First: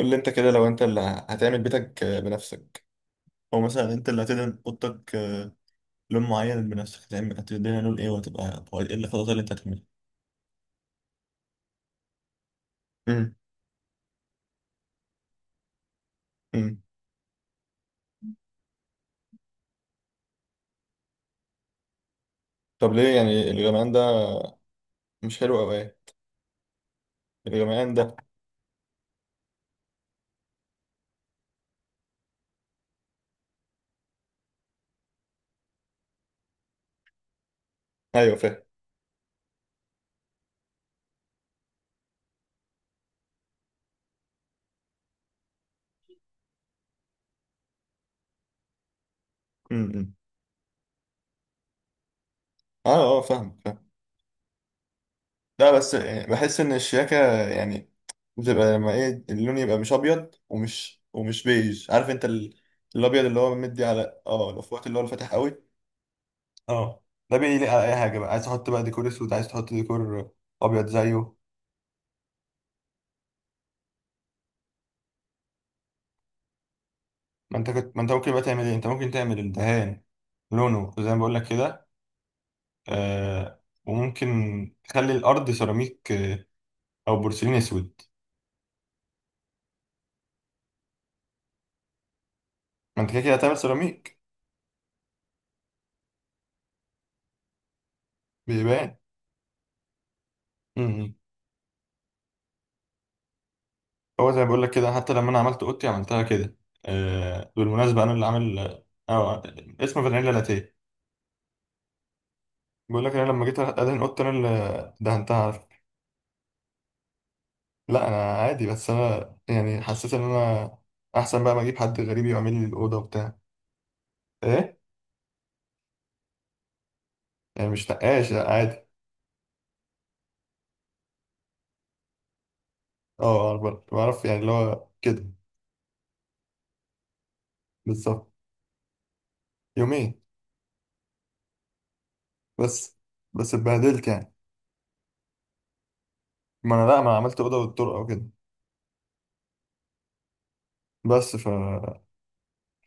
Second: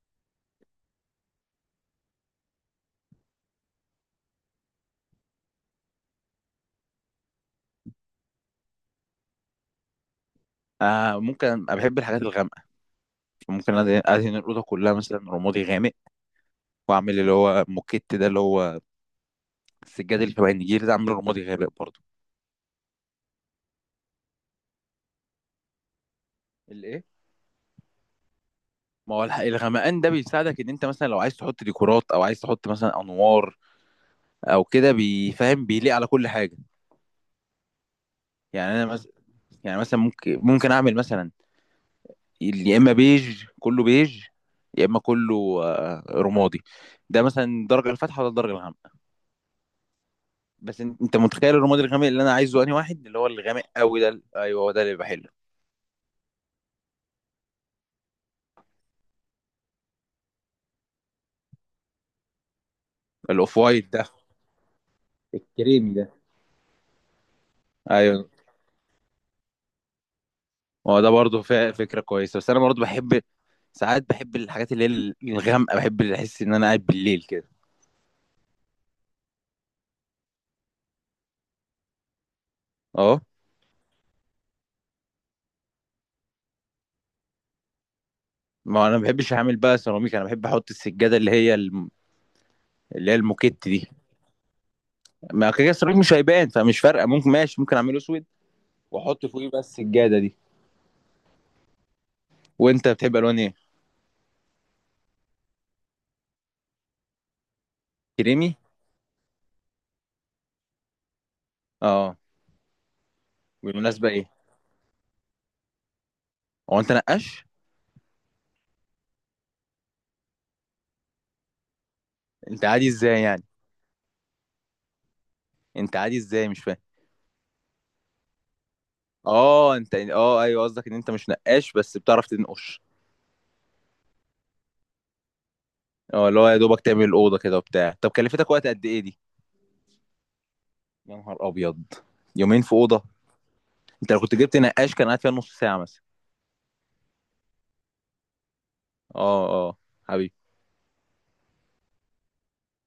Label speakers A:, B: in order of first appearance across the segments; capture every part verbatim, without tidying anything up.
A: قول لي انت كده لو انت اللي هتعمل بيتك بنفسك، او مثلا انت اللي هتدهن اوضتك لون معين بنفسك، هتعمل هتدهنها لون ايه، وهتبقى هو ايه الخطوات اللي انت هتعملها؟
B: آه ممكن انا بحب الحاجات الغامقه.
A: امم
B: ممكن أد- ادهن الاوضه كلها مثلا رمادي غامق.
A: امم
B: واعمل اللي هو موكيت ده، اللي هو السجاد اللي شبه النجيل ده، اعمله رمادي غامق برضه.
A: طب ليه يعني الغمقان ده؟ مش حلو او ايه؟
B: الايه؟
A: الغمقان ده.
B: ما هو الح- الغمقان ده بيساعدك ان انت مثلا لو عايز تحط ديكورات او عايز تحط مثلا انوار او كده، بيفهم، بيليق على كل حاجه.
A: ايوه فاهم.
B: يعني انا مثلا، يعني مثلا ممكن ممكن اعمل مثلا، ال- يا اما بيج كله بيج، يا اما كله آه، رمادي. ده مثلا الدرجه الفاتحه ولا الدرجه الغامقه؟
A: امم.
B: بس إن- انت متخيل الرماد الغامق اللي انا عايزه، انهي
A: اه
B: واحد؟ اللي
A: اه
B: هو
A: فاهم
B: الغامق
A: فاهم
B: قوي ده، ايوه، هو ده اللي بحله.
A: لا بس يعني بحس ان الشياكه يعني بتبقى لما ايه، اللون يبقى مش ابيض ومش ومش بيج، عارف انت ال- الابيض اللي هو
B: الاوف
A: مدي
B: وايت ده،
A: على اه الاوف وايت اللي هو الفاتح قوي.
B: الكريمي ده.
A: اه، ده بيليق على اي حاجه
B: ايوه،
A: بقى، عايز تحط بقى ديكور اسود، عايز تحط ديكور ابيض
B: هو ده
A: زيه.
B: برضه ف- فكره كويسه، بس انا برضه بحب ساعات، بحب الحاجات اللي هي الغامقه، بحب اللي احس ان انا قاعد بالليل كده.
A: ما انت كنت ما انت ممكن بقى تعمل ايه، انت ممكن تعمل الدهان لونه زي ما بقول لك كده.
B: اه،
A: آه، وممكن تخلي الارض سيراميك، آه، او بورسلين اسود.
B: ما انا ما بحبش اعمل بقى سيراميك، انا بحب احط السجاده اللي هي الم...
A: ما انت
B: اللي هي
A: كده كده هتعمل
B: الموكيت دي.
A: سيراميك.
B: ما كده كده السيراميك مش هيبان، فمش فارقه، ممكن، ماشي ممكن اعمله اسود،
A: بيبان.
B: واحط فوقيه بقى السجاده دي.
A: امم.
B: وانت بتحب الوان ايه؟
A: هو زي ما بقول لك كده، حتى لما انا عملت اوضتي عملتها كده. آه، بالمناسبه انا اللي
B: كريمي.
A: عامل اه آه، اسمه فانيلا لاتيه.
B: اه.
A: بقول لك انا لما جيت ادهن
B: بالمناسبه
A: اوضتي
B: ايه؟
A: انا اللي دهنتها.
B: هو انت نقاش؟
A: لا انا عادي، بس انا يعني حسيت ان انا احسن بقى ما اجيب حد غريب يعمل
B: انت
A: لي
B: عادي
A: الاوضه
B: ازاي
A: وبتاع.
B: يعني؟
A: ايه؟
B: انت عادي ازاي مش فاهم؟
A: يعني مش نقاش، لا عادي.
B: اه، انت، اه ايوه، قصدك ان انت مش نقاش بس بتعرف تنقش.
A: اه بعرف بعرف يعني اللي هو كده.
B: اه، اللي هو يا دوبك تعمل الاوضه كده وبتاع. طب
A: بالظبط.
B: كلفتك وقت قد ايه دي؟
A: يومين
B: يا نهار ابيض! يومين في
A: بس.
B: اوضه!
A: بس اتبهدلت
B: انت لو
A: يعني.
B: كنت جبت نقاش كان قاعد فيها نص ساعه مثلا.
A: ما انا لا، ما أنا عملت اوضه والطرقه وكده.
B: اه، اه، حبيبي.
A: بس ف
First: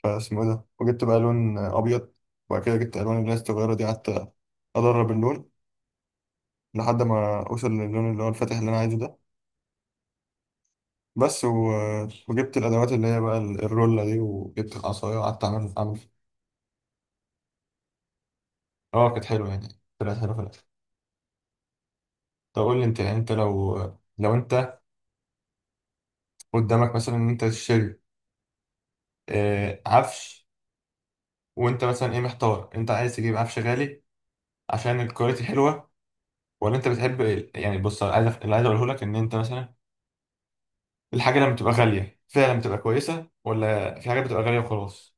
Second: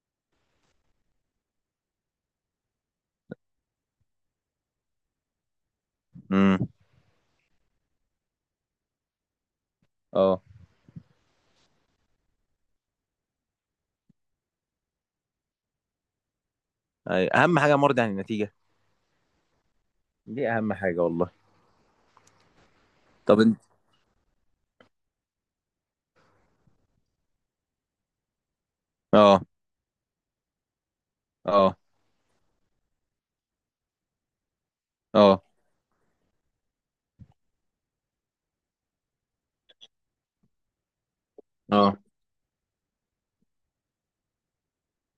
A: فاسمه ايه ده، وجبت بقى لون ابيض، وبعد كده جبت الوان اللي هي الصغيره دي، قعدت ادرب اللون
B: امم.
A: لحد ما اوصل للون اللي هو الفاتح اللي انا عايزه ده.
B: اه.
A: بس و... وجبت الادوات اللي هي بقى الرولة دي، وجبت العصايه وقعدت اعمل اعمل.
B: أي. اهم حاجه مرضي عن النتيجه.
A: اه كانت حلوه يعني، طلعت حلوه في
B: دي
A: الاخر.
B: اهم حاجه والله.
A: طب قول لي انت، يعني انت
B: طب انت،
A: لو لو انت قدامك مثلا ان انت تشتري،
B: اه،
A: آه، عفش،
B: اه،
A: وانت مثلا ايه، محتار انت عايز تجيب عفش غالي عشان الكواليتي
B: اه،
A: حلوه، ولا انت بتحب ال- يعني بص، أنا عايز أف- اللي عايز اقوله لك ان انت مثلا الحاجه لما بتبقى
B: اه،
A: غاليه فعلا بتبقى كويسه، ولا في حاجات بتبقى غاليه وخلاص.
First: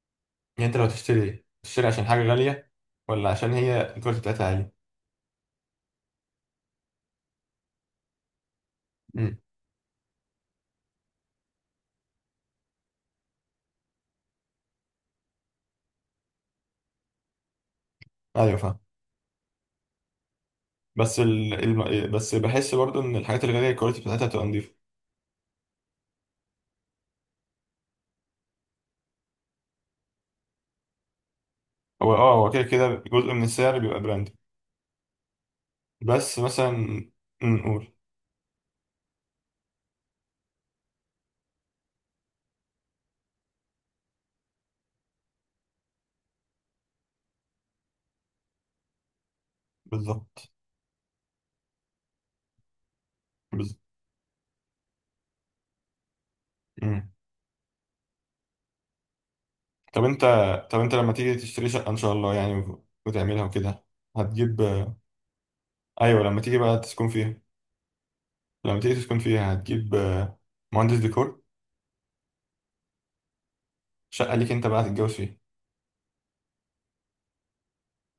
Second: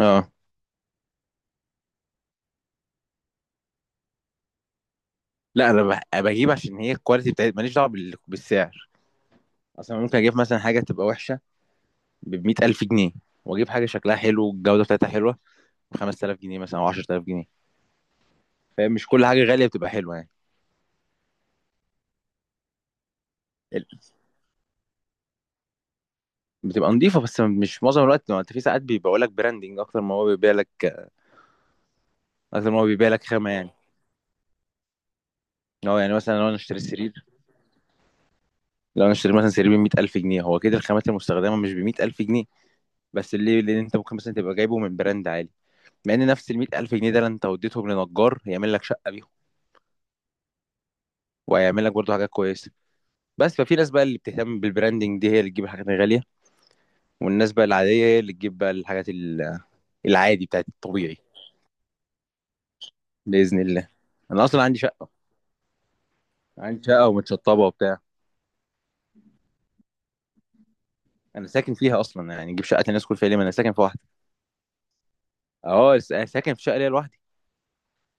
B: اه،
A: يعني انت لو تشتري، تشتري عشان حاجه غاليه، ولا عشان هي الكواليتي بتاعتها عاليه؟
B: لا انا بح- بجيب عشان هي الكواليتي بتاعت، ماليش دعوه بال- بالسعر.
A: امم.
B: اصلا ممكن اجيب مثلا حاجه تبقى وحشه ب مائة ألف جنيه، واجيب حاجه شكلها حلو والجوده بتاعتها حلوه ب خمس تلاف جنيه مثلا، او عشر تلاف جنيه.
A: ايوه فاهم.
B: فاهم؟ مش كل حاجه غاليه بتبقى حلوه يعني.
A: بس ال... الم... بس بحس برضو ان الحاجات الغاليه الكواليتي
B: ال-
A: بتاعتها بتبقى نضيفة.
B: بتبقى نظيفه، بس مش معظم الوقت، ما انت في ساعات بيبيعوا لك براندنج اكتر ما هو بيبيع لك،
A: هو اه، هو كده
B: اكتر ما هو
A: كده
B: بيبيع لك
A: جزء من
B: خامه يعني.
A: السعر بيبقى براند.
B: هو يعني
A: بس
B: مثلا لو انا
A: مثلا،
B: اشتري سرير،
A: أمم، نقول.
B: لو انا اشتري مثلا سرير ب مائة ألف جنيه، هو كده الخامات المستخدمه مش ب مائة ألف جنيه. بس ليه؟ لان انت ممكن مثلا تبقى جايبه من براند عالي، مع ان نفس ال مية الف جنيه ده لو انت وديتهم لنجار هيعمل لك شقه بيهم،
A: بالظبط.
B: وهيعمل لك برضه حاجات كويسه. بس ففي
A: بالظبط.
B: ناس بقى اللي بتهتم بالبراندنج دي، هي اللي تجيب الحاجات الغاليه،
A: مم.
B: والناس بقى العادية هي اللي تجيب بقى الحاجات ال-
A: طب انت،
B: العادي بتاعت
A: طب انت لما
B: الطبيعي.
A: تيجي تشتري شقة ان شاء الله يعني، وت- وتعملها
B: بإذن
A: وكده،
B: الله. أنا
A: هتجيب
B: أصلا عندي
A: آه،.
B: شقة.
A: ايوه لما تيجي بقى
B: عندي
A: تسكن
B: شقة
A: فيها،
B: ومتشطبة وبتاع.
A: لما تيجي تسكن فيها هتجيب آه، مهندس ديكور؟
B: أنا ساكن فيها أصلا يعني، أجيب شقة الناس كل فيها ليه، ما أنا ساكن في واحدة.
A: شقة ليك انت بقى هتتجوز فيها؟
B: أه، س- أنا ساكن في شقة ليا لوحدي.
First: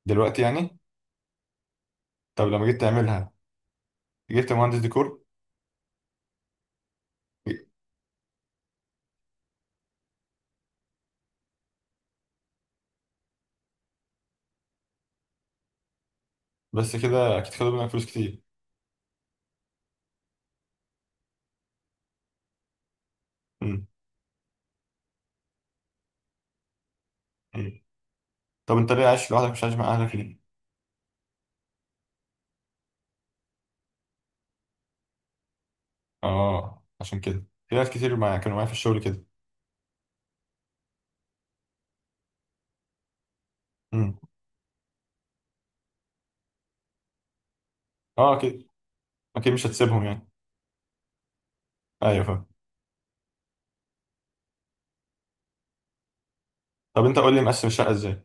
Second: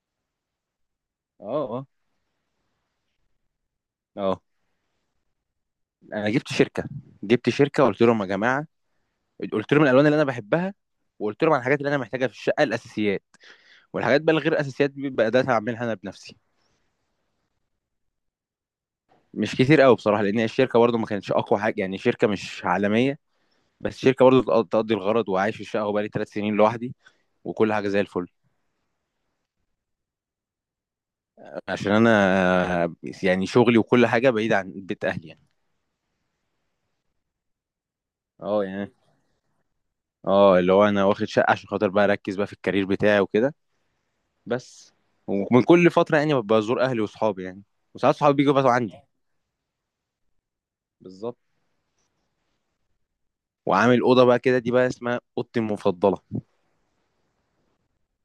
A: دلوقتي يعني؟
B: أه. أه.
A: طب لما جيت تعملها
B: أه.
A: جبت مهندس ديكور؟
B: أنا جبت شركة جبت شركة وقلت لهم يا جماعة، قلت لهم الألوان اللي أنا بحبها، وقلت لهم على الحاجات اللي أنا محتاجها في الشقة، الأساسيات، والحاجات بقى الغير أساسيات دي بقى، ده هعملها أنا بنفسي.
A: بس كده اكيد خدوا منك فلوس كتير.
B: مش كتير قوي بصراحة، لأن الشركة برضه ما كانتش أقوى حاجة يعني، شركة مش عالمية.
A: مم.
B: بس الشركه برضه تقضي الغرض، وعايش في الشقه وبقالي ثلاث سنين لوحدي، وكل
A: مم.
B: حاجه زي الفل.
A: طب انت ليه عايش لوحدك، مش عايش مع اهلك ليه؟
B: عشان انا يعني شغلي وكل حاجه بعيد عن بيت اهلي يعني.
A: اه عشان كده، في ناس كتير معايا كانوا
B: اه
A: معايا في
B: يعني،
A: الشغل
B: اه اللي هو انا واخد شقه عشان خاطر بقى اركز بقى في الكارير بتاعي وكده.
A: كده.
B: بس ومن كل فتره يعني ببقى ازور اهلي واصحابي يعني، وساعات صحابي
A: اه
B: بيجوا
A: اكيد،
B: يباتوا عندي.
A: اكيد مش هتسيبهم يعني.
B: بالظبط.
A: ايوه فاهم.
B: وعامل اوضه بقى كده، دي بقى اسمها اوضتي المفضله.
A: طب انت قول لي مقسم الشقه ازاي؟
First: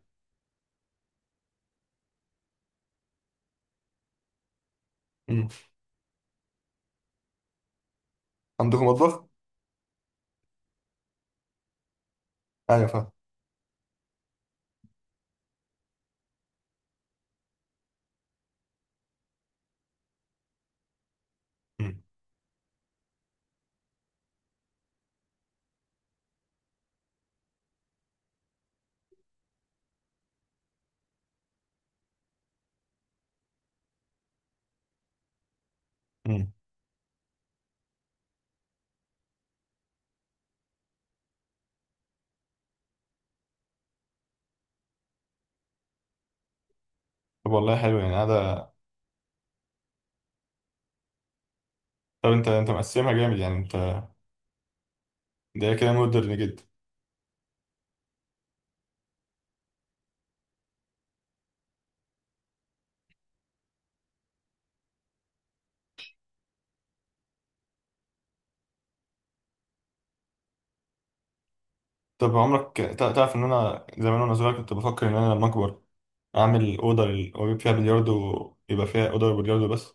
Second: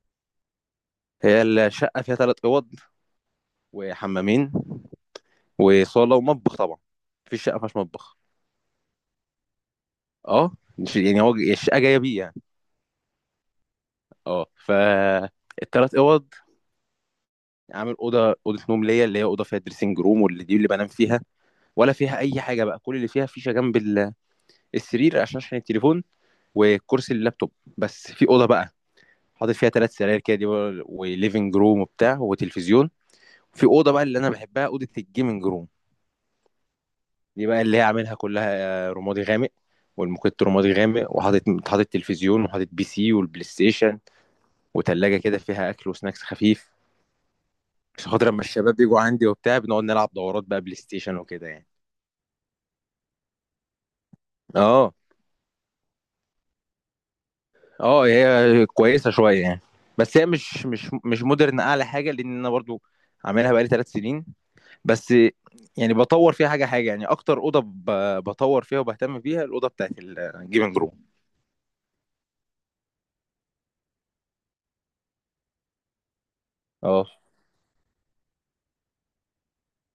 B: هي الشقه فيها ثلاث اوض وحمامين
A: مم.
B: وصاله ومطبخ طبعا. مفيش شقه ما فيهاش مطبخ.
A: عندكم مطبخ؟
B: اه، مش- يعني هو الشقه جايه بيه يعني.
A: ايوه فاهم.
B: اه، فالتلات اوض عامل: اوضه اوضه نوم ليا، اللي هي اوضه فيها دريسنج روم، واللي دي اللي بنام فيها. ولا
A: مم.
B: فيها اي حاجه بقى، كل اللي فيها فيشه جنب ال- السرير، عشان عشان التليفون، وكرسي اللابتوب. بس في اوضه بقى حاطط فيها ثلاث سراير كده، دي بقى- وليفنج روم وبتاع وتلفزيون. في اوضه بقى اللي انا بحبها، اوضه الجيمنج روم.
A: مم.
B: دي بقى اللي هي عاملها كلها آه، رمادي غامق، والموكيت رمادي غامق، وحاطط، حاطط تلفزيون، وحاطط بي سي والبلاي ستيشن، وتلاجه كده فيها اكل وسناكس خفيف،
A: طب والله حلو
B: عشان
A: يعني
B: خاطر لما
A: هذا.
B: الشباب بيجوا عندي وبتاع بنقعد نلعب دورات بقى بلاي ستيشن وكده يعني.
A: طب انت، انت مقسمها جامد يعني انت،
B: اه.
A: ده كده مودرن جدا.
B: اه، هي كويسه شويه يعني، بس هي مش مش مش مودرن اعلى حاجه، لان انا برضو عاملها بقالي ثلاث سنين بس. يعني بطور فيها حاجه حاجه يعني، اكتر اوضه ب- بطور فيها وبهتم بيها الاوضه بتاعت الجيمنج روم.
A: طب عمرك تع- تعرف ان انا زمان وانا صغير كنت بفكر ان انا لما اكبر اعمل اوضه
B: اه،
A: لل- واجيب فيها بلياردو، يبقى فيها اوضه بلياردو بس.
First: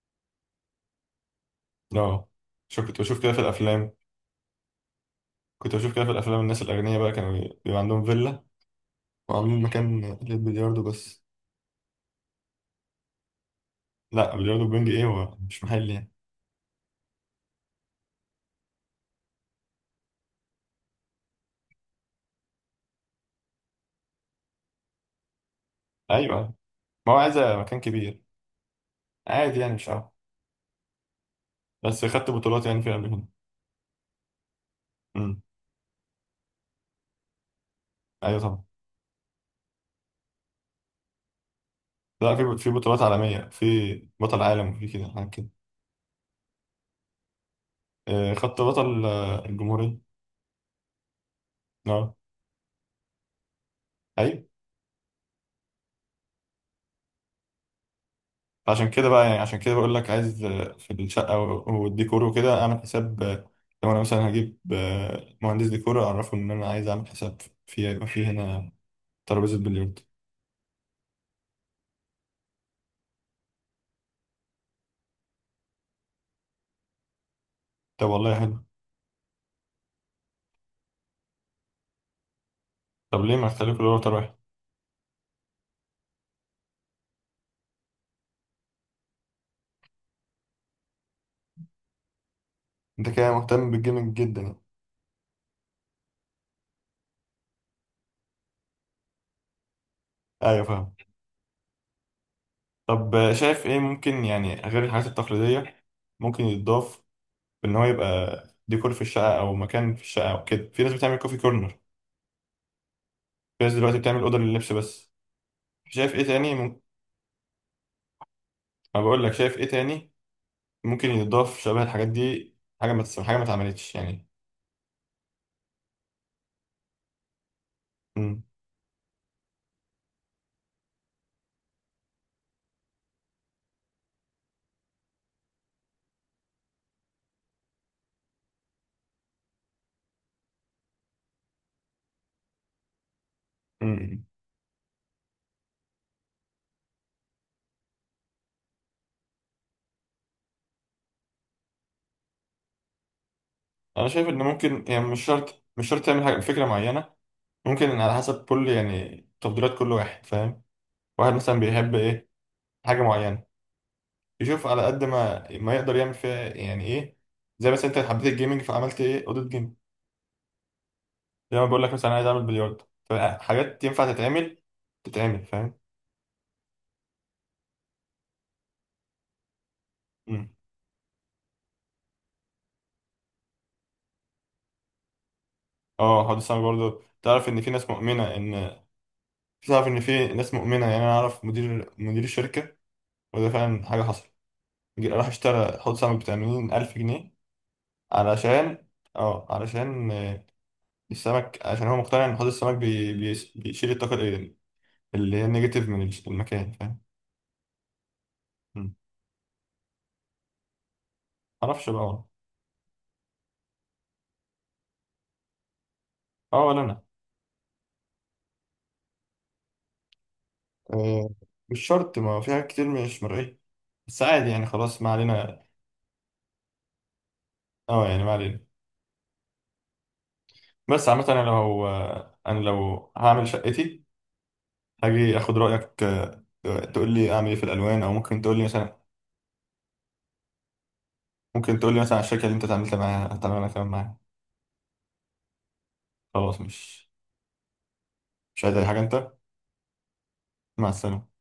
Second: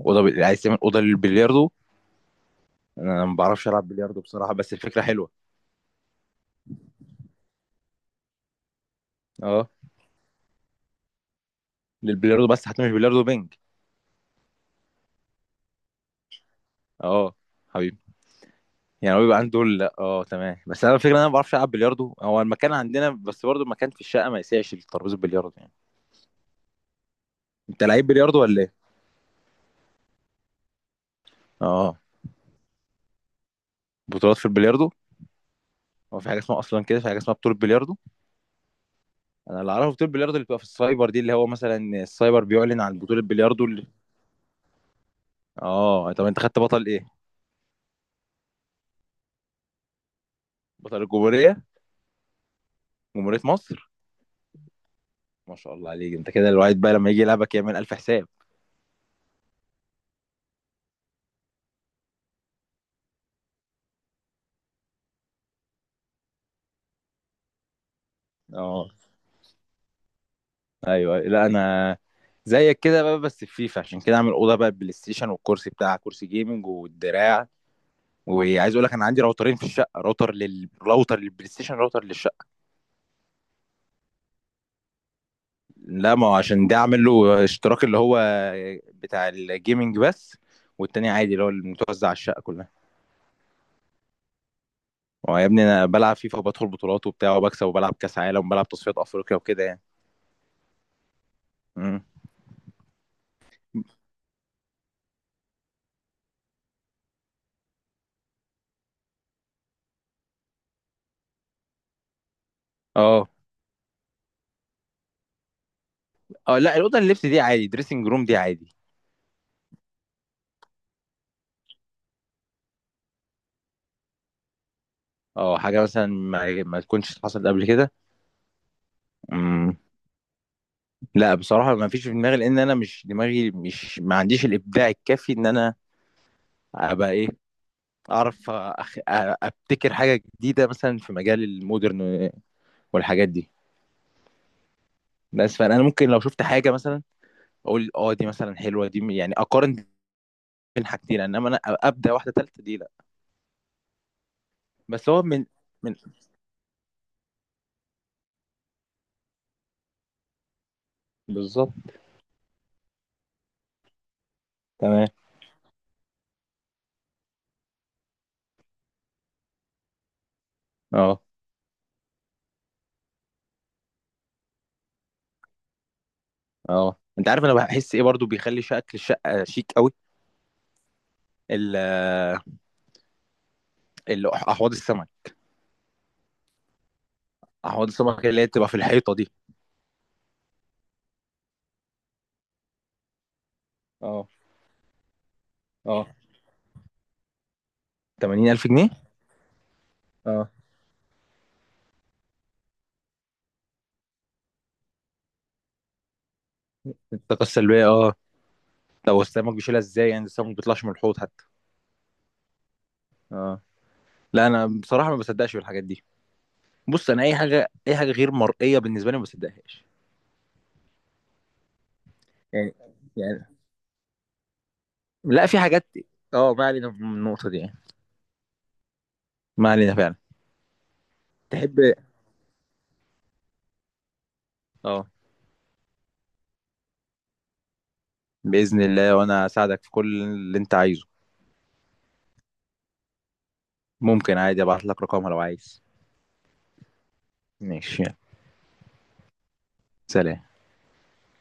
B: اوضه ب- عايز تعمل اوضه للبلياردو؟
A: اه، شو كنت بشوف
B: انا
A: كده
B: ما
A: في
B: بعرفش العب
A: الافلام،
B: بلياردو بصراحه، بس الفكره حلوه.
A: كنت بشوف كده في الافلام الناس الاغنياء بقى كانوا بيبقى عندهم فيلا وعاملين
B: اه،
A: مكان للبلياردو بس.
B: للبلياردو بس، هتعمل بلياردو بينج؟
A: لا بلياردو بينج ايه، هو مش محل يعني.
B: اه، حبيبي. يعني هو بيبقى عنده دول، لا، اه، تمام، بس انا الفكره إن انا ما بعرفش العب بلياردو، هو المكان عندنا بس، برضه المكان في الشقه ما يسعش للترابيزه البلياردو يعني.
A: ايوه، ما هو عايز مكان
B: انت لعيب
A: كبير.
B: بلياردو ولا ايه؟
A: عادي يعني، مش عارف.
B: اه.
A: بس خدت بطولات يعني في قبل كده.
B: بطولات في البلياردو؟
A: امم.
B: هو في حاجه اسمها اصلا كده، في حاجه اسمها بطوله بلياردو؟
A: ايوه طبعا.
B: انا اللي اعرفه بطوله بلياردو اللي بتبقى في السايبر دي، اللي هو مثلا
A: لا
B: السايبر
A: في، في
B: بيعلن عن
A: بطولات
B: بطوله
A: عالميه،
B: بلياردو اللي…
A: في بطل عالم، وفي كده حاجات كده.
B: اه، طب انت خدت بطل ايه؟
A: آه، خدت بطل آه، الجمهوريه.
B: بطل الجمهوريه.
A: اه.
B: جمهوريه مصر.
A: ايوه.
B: ما شاء الله عليك، انت كده الواحد بقى لما يجي يلعبك يعمل الف حساب.
A: عشان كده بقى يعني، عشان كده بقول لك عايز آه، في الشقه و- والديكور وكده اعمل حساب، آه، لو انا مثلا هجيب آه، مهندس ديكور اعرفه ان انا عايز اعمل حساب، في يبقى في هنا
B: اه،
A: ترابيزه بلياردو.
B: ايوه، لا انا زيك كده بقى، بس في فيفا، عشان كده عامل اوضه بقى بلاي ستيشن، والكرسي بتاع كرسي جيمنج والدراع.
A: طب والله حلو.
B: وعايز اقول لك، انا عندي راوترين في الشقه، راوتر لل راوتر للبلاي ستيشن، راوتر للشقه.
A: طب ليه ما اختلفوا اللي هو واحد؟
B: لا، ما هو عشان ده عامل له اشتراك اللي هو بتاع الجيمنج بس، والتاني عادي اللي هو المتوزع على الشقه كلها.
A: انت كده مهتم بالجيمنج جدا يعني.
B: هو يا ابني، انا بلعب فيفا وبدخل بطولات وبتاع وبكسب، وبلعب كاس عالم وبلعب تصفيات افريقيا وكده يعني.
A: ايوه فاهم.
B: امم.
A: طب شايف ايه ممكن، يعني غير الحاجات التقليدية ممكن يتضاف، ان هو يبقى ديكور في الشقة او مكان في الشقة او كده، في ناس بتعمل كوفي كورنر،
B: اه.
A: في ناس دلوقتي بتعمل أوضة لللبس بس، شايف ايه تاني
B: اه، لا
A: ممكن؟
B: الاوضه اللي لبس دي عادي، دريسنج روم دي عادي.
A: ما بقول لك، شايف ايه تاني ممكن يتضاف شبه الحاجات دي، حاجة ما تس- حاجة ما اتعملتش يعني.
B: اه، حاجه مثلا ما, ما تكونش حصلت قبل كده.
A: امم
B: مم. لا بصراحة ما فيش في دماغي، لأن أنا مش، دماغي مش، ما عنديش الإبداع الكافي إن أنا أبقى إيه، أعرف أخ... أ- أبتكر حاجة جديدة مثلا في مجال المودرن والحاجات دي.
A: امم
B: بس فأنا ممكن لو شفت حاجة مثلا أقول أه دي مثلا حلوة، دي م- يعني أقارن بين حاجتين، إنما أنا أ- أبدأ واحدة تالتة دي، لا.
A: انا شايف ان ممكن يعني،
B: بس هو
A: مش
B: من
A: شرط مش
B: من
A: شرط تعمل حاجة فكرة معينة، ممكن على حسب كل، يعني تفضيلات كل واحد، فاهم. واحد مثلا
B: بالظبط.
A: بيحب ايه حاجة معينة، يشوف على قد
B: تمام.
A: ما ما يقدر يعمل فيها يعني ايه. زي مثلا انت حبيت الجيمنج فعملت ايه اوضه جيم،
B: أه.
A: زي ما بقول لك مثلا عايز اعمل بلياردو، فحاجات ينفع تتعمل، تتعمل فاهم.
B: أه، أنت عارف أنا بحس إيه برضو بيخلي شكل الشقة شيك أوي؟
A: مم.
B: ال... ال- أحواض السمك.
A: اه، هقعد السنه برضه، تعرف ان في
B: أحواض
A: ناس
B: السمك
A: مؤمنه
B: اللي هي بتبقى في
A: ان،
B: الحيطة دي.
A: تعرف ان في ناس مؤمنه، يعني انا اعرف مدير، مدير الشركه، وده فعلا حاجه
B: اه.
A: حصلت، جه- راح اشترى حوض
B: اه.
A: سمك ب ثمانين الف جنيه،
B: 80000
A: علشان،
B: جنيه
A: اه علشان آه،
B: اه،
A: السمك، عشان هو مقتنع ان حوض السمك بي... بي... بيشيل الطاقه ال- اللي هي النيجاتيف من المكان، فاهم؟
B: الطاقة السلبية. اه، طب السمك بيشيلها ازاي يعني؟ السمك ما بيطلعش من الحوض حتى.
A: معرفش بقى والله.
B: اه. لا انا بصراحة ما بصدقش في الحاجات دي.
A: اه، ولا انا.
B: بص انا اي حاجة، اي حاجة غير مرئية بالنسبة لي ما بصدقهاش.
A: آه، مش شرط، ما في حاجات
B: يعني
A: كتير مش
B: يعني
A: مرئية، بس عادي يعني خلاص ما
B: لا في
A: علينا.
B: حاجات. اه، ما علينا من النقطة دي يعني.
A: اه يعني ما علينا.
B: ما علينا فعلا.
A: بس عامة انا
B: تحب؟
A: لو، انا لو هعمل شقتي
B: اه،
A: هاجي اخد رأيك، آه، تقول لي اعمل ايه في الالوان، او ممكن تقول لي
B: بإذن
A: مثلا،
B: الله، وانا اساعدك في كل اللي انت عايزه.
A: ممكن تقول لي مثلا على الشركة اللي انت اتعاملت معاها هتعمل انا كمان معاها.
B: ممكن عادي ابعت لك رقمها لو عايز.
A: خلاص، مش
B: ماشي. يلا.
A: مش عايز اي حاجة انت.
B: سلام.
A: مع السلامة.